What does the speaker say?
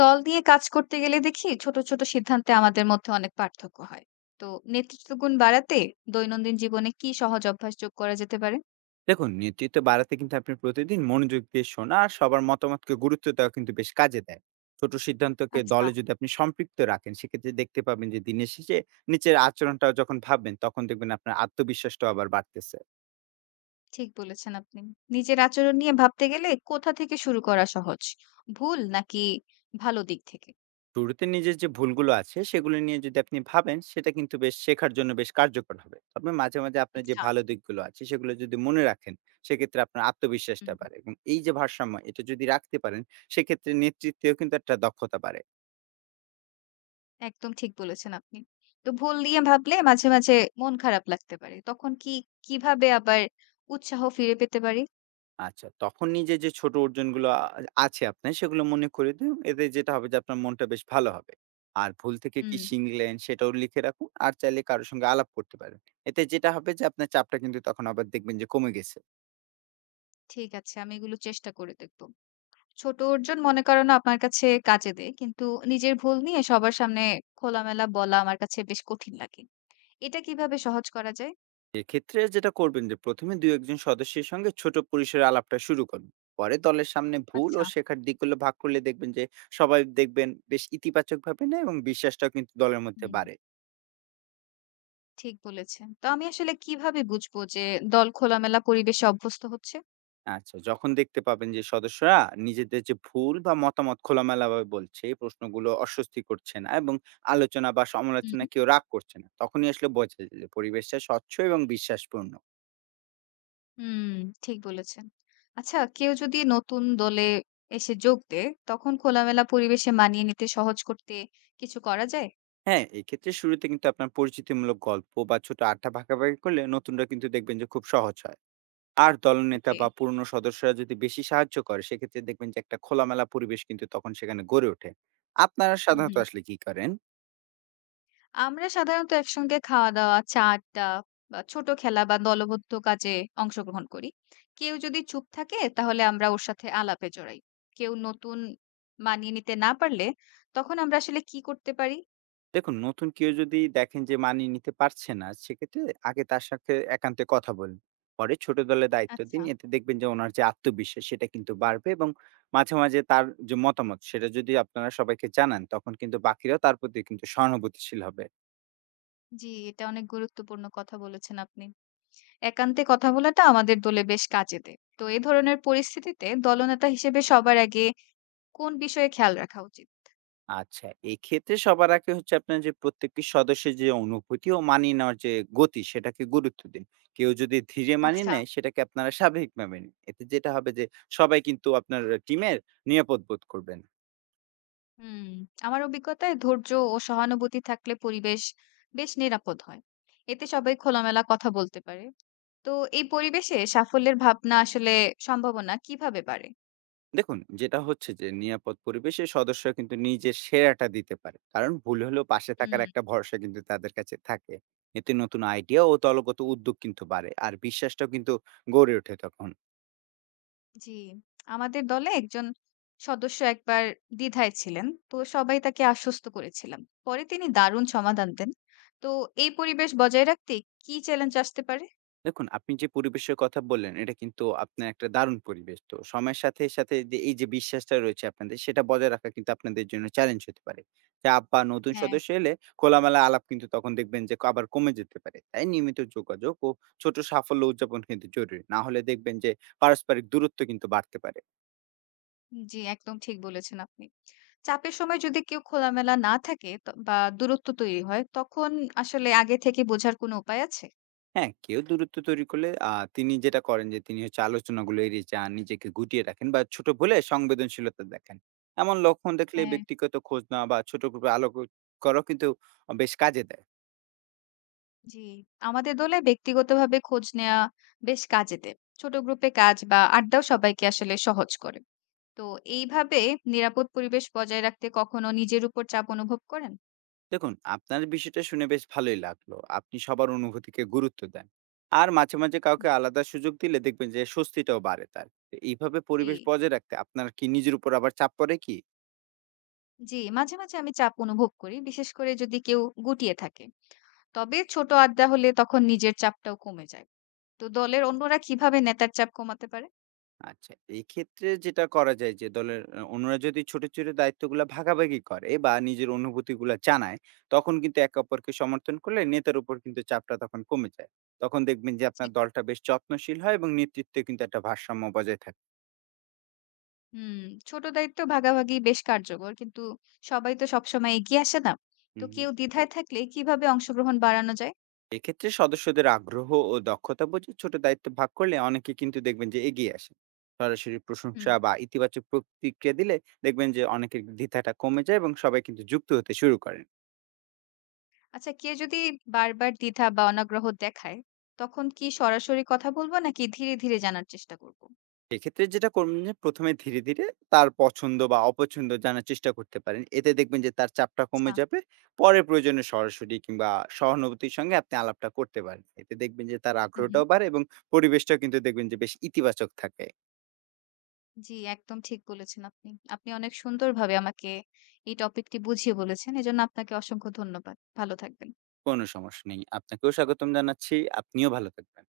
দল নিয়ে কাজ করতে গেলে দেখি ছোট ছোট সিদ্ধান্তে আমাদের মধ্যে অনেক পার্থক্য হয়। তো নেতৃত্ব গুণ বাড়াতে দৈনন্দিন জীবনে কি সহজ অভ্যাস যোগ করা যেতে পারে? দেখুন নেতৃত্ব বাড়াতে কিন্তু আপনি প্রতিদিন মনোযোগ দিয়ে শোনা আর সবার মতামতকে গুরুত্ব দেওয়া কিন্তু বেশ কাজে দেয়। ছোট সিদ্ধান্তকে আচ্ছা, দলে যদি আপনি সম্পৃক্ত রাখেন সেক্ষেত্রে দেখতে পাবেন যে দিনের শেষে নিচের আচরণটাও যখন ভাববেন তখন দেখবেন আপনার আত্মবিশ্বাসটাও আবার বাড়তেছে। ঠিক বলেছেন আপনি। নিজের আচরণ নিয়ে ভাবতে গেলে কোথা থেকে শুরু করা সহজ, ভুল নাকি ভালো দিক থেকে? শুরুতে নিজের যে ভুলগুলো আছে সেগুলো নিয়ে যদি আপনি ভাবেন সেটা কিন্তু বেশ শেখার জন্য বেশ কার্যকর হবে, তবে মাঝে মাঝে আপনার যে আচ্ছা। ভালো দিকগুলো আছে সেগুলো যদি মনে রাখেন সেক্ষেত্রে আপনার আত্মবিশ্বাসটা হুম, বাড়ে এবং এই যে ভারসাম্য এটা যদি রাখতে পারেন সেক্ষেত্রে নেতৃত্বেও কিন্তু একটা দক্ষতা বাড়ে। একদম ঠিক বলেছেন আপনি। তো ভুল নিয়ে ভাবলে মাঝে মাঝে মন খারাপ লাগতে পারে, তখন কি কিভাবে আবার উৎসাহ ফিরে পেতে পারি? আচ্ছা, তখন নিজের যে ছোট অর্জনগুলো আছে আপনার সেগুলো মনে করিয়ে দিন। এতে যেটা হবে যে আপনার মনটা বেশ ভালো হবে। আর ভুল থেকে কি হুম। শিখলেন সেটাও লিখে রাখুন। আর চাইলে কারো সঙ্গে আলাপ করতে পারেন। এতে যেটা হবে যে আপনার চাপটা কিন্তু তখন আবার দেখবেন যে কমে গেছে। ঠিক আছে, আমি এগুলো চেষ্টা করে দেখবো। ছোট অর্জন মনে করানো আমার কাছে কাজে দেয়। কিন্তু নিজের ভুল নিয়ে সবার সামনে খোলামেলা বলা আমার কাছে বেশ কঠিন লাগে। এটা কিভাবে সহজ করা যায়? এক্ষেত্রে যেটা করবেন যে ১ম এ ২-১ জন সদস্যের সঙ্গে ছোট পরিসরে আলাপটা শুরু করুন। পরে দলের সামনে ভুল ও আচ্ছা। শেখার দিকগুলো ভাগ করলে দেখবেন যে সবাই দেখবেন বেশ ইতিবাচকভাবে নেয় এবং বিশ্বাসটাও কিন্তু দলের মধ্যে হুম, বাড়ে। ঠিক বলেছেন। তো আমি আসলে কিভাবে বুঝবো যে দল খোলামেলা পরিবেশে অভ্যস্ত হচ্ছে? আচ্ছা, যখন দেখতে পাবেন যে সদস্যরা নিজেদের যে ভুল বা মতামত খোলামেলাভাবে বলছে, এই প্রশ্নগুলো অস্বস্তি করছে না এবং আলোচনা বা সমালোচনা হুম। কেউ রাগ করছে না, তখনই আসলে বোঝা যায় যে পরিবেশটা স্বচ্ছ এবং বিশ্বাসপূর্ণ। হুম, ঠিক বলেছেন। আচ্ছা, কেউ যদি নতুন দলে এসে যোগ দেয়, তখন খোলামেলা পরিবেশে মানিয়ে নিতে সহজ করতে কিছু করা যায়? হ্যাঁ, এক্ষেত্রে শুরুতে কিন্তু আপনার পরিচিতিমূলক গল্প বা ছোট আড্ডা ভাগাভাগি করলে নতুনরা কিন্তু দেখবেন যে খুব সহজ হয়। আর দলনেতা ওকে। বা পুরনো সদস্যরা যদি বেশি সাহায্য করে, সেক্ষেত্রে দেখবেন যে একটা খোলামেলা পরিবেশ কিন্তু তখন সেখানে গড়ে ওঠে। আপনারা সাধারণত হুম, আসলে কি করেন? আমরা সাধারণত একসঙ্গে খাওয়া-দাওয়া, চা-আড্ডা বা ছোট খেলা বা দলবদ্ধ কাজে অংশগ্রহণ করি। কেউ যদি চুপ থাকে তাহলে আমরা ওর সাথে আলাপে জড়াই। কেউ নতুন মানিয়ে নিতে না পারলে তখন আমরা আসলে কি করতে পারি? দেখুন, নতুন কেউ যদি দেখেন যে মানিয়ে নিতে পারছে না, সেক্ষেত্রে আগে তার সাথে একান্তে কথা বলুন। পরে ছোট দলে দায়িত্ব দিন। আচ্ছা। এতে দেখবেন যে ওনার যে আত্মবিশ্বাস সেটা কিন্তু বাড়বে এবং মাঝে, মাঝে তার যে মতামত সেটা যদি আপনারা সবাইকে জানান, তখন কিন্তু বাকিরাও তার প্রতি কিন্তু সহানুভূতিশীল হবে। জি, এটা অনেক গুরুত্বপূর্ণ কথা বলেছেন আপনি। একান্তে কথা বলাটা আমাদের দলে বেশ কাজে দেয়। তো এ ধরনের পরিস্থিতিতে দলনেতা হিসেবে সবার আগে কোন বিষয়ে খেয়াল রাখা উচিত? আচ্ছা, এক্ষেত্রে সবার আগে হচ্ছে আপনার যে প্রত্যেকটি সদস্যের যে অনুভূতি ও মানিয়ে নেওয়ার যে গতি সেটাকে গুরুত্ব দিন। কেউ যদি ধীরে মানিয়ে আচ্ছা। নেয় সেটাকে আপনারা স্বাভাবিক ভাবে নিন। এতে যেটা হবে যে সবাই কিন্তু আপনার টিমের নিরাপদ বোধ করবেন। হুম, আমার অভিজ্ঞতায় ধৈর্য ও সহানুভূতি থাকলে পরিবেশ বেশ নিরাপদ হয়। এতে সবাই খোলামেলা কথা বলতে পারে। তো এই পরিবেশে সাফল্যের ভাবনা আসলে সম্ভাবনা কিভাবে বাড়ে? দেখুন যেটা হচ্ছে যে নিরাপদ পরিবেশে সদস্যরা কিন্তু নিজের সেরাটা দিতে পারে, কারণ ভুল হলেও পাশে থাকার হুম, একটা ভরসা কিন্তু তাদের কাছে থাকে। এতে নতুন আইডিয়া ও দলগত উদ্যোগ কিন্তু বাড়ে আর বিশ্বাসটাও কিন্তু গড়ে ওঠে তখন। জি। আমাদের দলে একজন সদস্য একবার দ্বিধায় ছিলেন। তো সবাই তাকে আশ্বস্ত করেছিলাম। পরে তিনি দারুণ সমাধান দেন। তো এই পরিবেশ বজায় রাখতে কি চ্যালেঞ্জ আসতে পারে? দেখুন, আপনি যে পরিবেশের কথা বললেন, এটা কিন্তু আপনার একটা দারুণ পরিবেশ। তো সময়ের সাথে, সাথে যে এই যে বিশ্বাসটা রয়েছে আপনাদের, সেটা বজায় রাখা কিন্তু আপনাদের জন্য চ্যালেঞ্জ হতে পারে। চাপ বা নতুন হ্যাঁ। সদস্য এলে খোলামেলা আলাপ কিন্তু তখন দেখবেন যে আবার কমে যেতে পারে। তাই নিয়মিত যোগাযোগ ও ছোট সাফল্য উদযাপন কিন্তু জরুরি। না হলে দেখবেন যে পারস্পরিক দূরত্ব কিন্তু বাড়তে পারে। জি, একদম ঠিক বলেছেন আপনি। চাপের সময় যদি কেউ খোলামেলা না থাকে ত বা দূরত্ব তৈরি হয়, তখন আসলে আগে থেকে বোঝার কোনো উপায় আছে? হ্যাঁ, কেউ দূরত্ব তৈরি করলে তিনি যেটা করেন যে তিনি হচ্ছে আলোচনাগুলো এড়িয়ে যান, নিজেকে গুটিয়ে রাখেন বা ছোট ভুলে সংবেদনশীলতা দেখান। এমন লক্ষণ দেখলে হ্যাঁ। ব্যক্তিগত খোঁজ নেওয়া বা ছোট গ্রুপে আলোক করাও কিন্তু বেশ কাজে দেয়। জি, আমাদের দলে ব্যক্তিগতভাবে খোঁজ নেওয়া বেশ কাজে দেয়। ছোট গ্রুপে কাজ বা আড্ডাও সবাইকে আসলে সহজ করে। তো এইভাবে নিরাপদ পরিবেশ বজায় রাখতে কখনো নিজের উপর চাপ অনুভব করেন? দেখুন, আপনার বিষয়টা শুনে বেশ ভালোই লাগলো। আপনি সবার অনুভূতিকে গুরুত্ব দেন। আর মাঝে, মাঝে কাউকে আলাদা সুযোগ দিলে দেখবেন যে স্বস্তিটাও বাড়ে তার। তো এইভাবে জি, পরিবেশ বজায় রাখতে আপনার কি নিজের উপর আবার চাপ পড়ে কি? জি, মাঝে, মাঝে আমি চাপ অনুভব করি, বিশেষ করে যদি কেউ গুটিয়ে থাকে। তবে ছোট আড্ডা হলে তখন নিজের চাপটাও কমে যায়। তো দলের অন্যরা কিভাবে নেতার চাপ কমাতে পারে? আচ্ছা, এক্ষেত্রে যেটা করা যায় যে দলের অন্যরা যদি ছোট, ছোট দায়িত্বগুলা ভাগাভাগি করে বা নিজের অনুভূতিগুলা জানায়, তখন কিন্তু একে অপরকে সমর্থন করলে নেতার উপর কিন্তু চাপটা তখন কমে যায়। তখন দেখবেন যে জি। আপনার দলটা বেশ যত্নশীল হয় এবং নেতৃত্বে কিন্তু একটা ভারসাম্য বজায় থাকে। হুম, ছোট দায়িত্ব ভাগাভাগি বেশ কার্যকর। কিন্তু সবাই তো সবসময় এগিয়ে আসে না। হুম, তো হুম। কেউ দ্বিধায় থাকলে কিভাবে অংশগ্রহণ বাড়ানো যায়? এক্ষেত্রে সদস্যদের আগ্রহ ও দক্ষতা বুঝে ছোট দায়িত্ব ভাগ করলে অনেকে কিন্তু দেখবেন যে এগিয়ে আসে। সরাসরি হুম, প্রশংসা বা ইতিবাচক প্রতিক্রিয়া দিলে দেখবেন যে অনেকের দ্বিধাটা কমে যায় এবং সবাই কিন্তু যুক্ত হতে শুরু করেন। আচ্ছা, কেউ যদি বারবার দ্বিধা বা অনাগ্রহ দেখায়, তখন কি সরাসরি কথা বলবো নাকি ধীরে, ধীরে জানার চেষ্টা করব? এক্ষেত্রে যেটা করবেন যে, ১ম এ ধীরে, ধীরে তার পছন্দ বা অপছন্দ জানার চেষ্টা করতে পারেন। এতে দেখবেন যে তার চাপটা আচ্ছা, কমে যাবে। পরে প্রয়োজনে সরাসরি কিংবা সহানুভূতির সঙ্গে আপনি আলাপটা করতে পারেন। এতে দেখবেন যে তার হুম, হুম। আগ্রহটাও বাড়ে এবং পরিবেশটাও কিন্তু দেখবেন যে বেশ ইতিবাচক থাকে। জি, একদম ঠিক বলেছেন আপনি। আপনি অনেক সুন্দরভাবে আমাকে এই টপিকটি বুঝিয়ে বলেছেন। এজন্য আপনাকে অসংখ্য ধন্যবাদ। ভালো থাকবেন। কোনো সমস্যা নেই। আপনাকেও স্বাগতম জানাচ্ছি। আপনিও ভালো থাকবেন।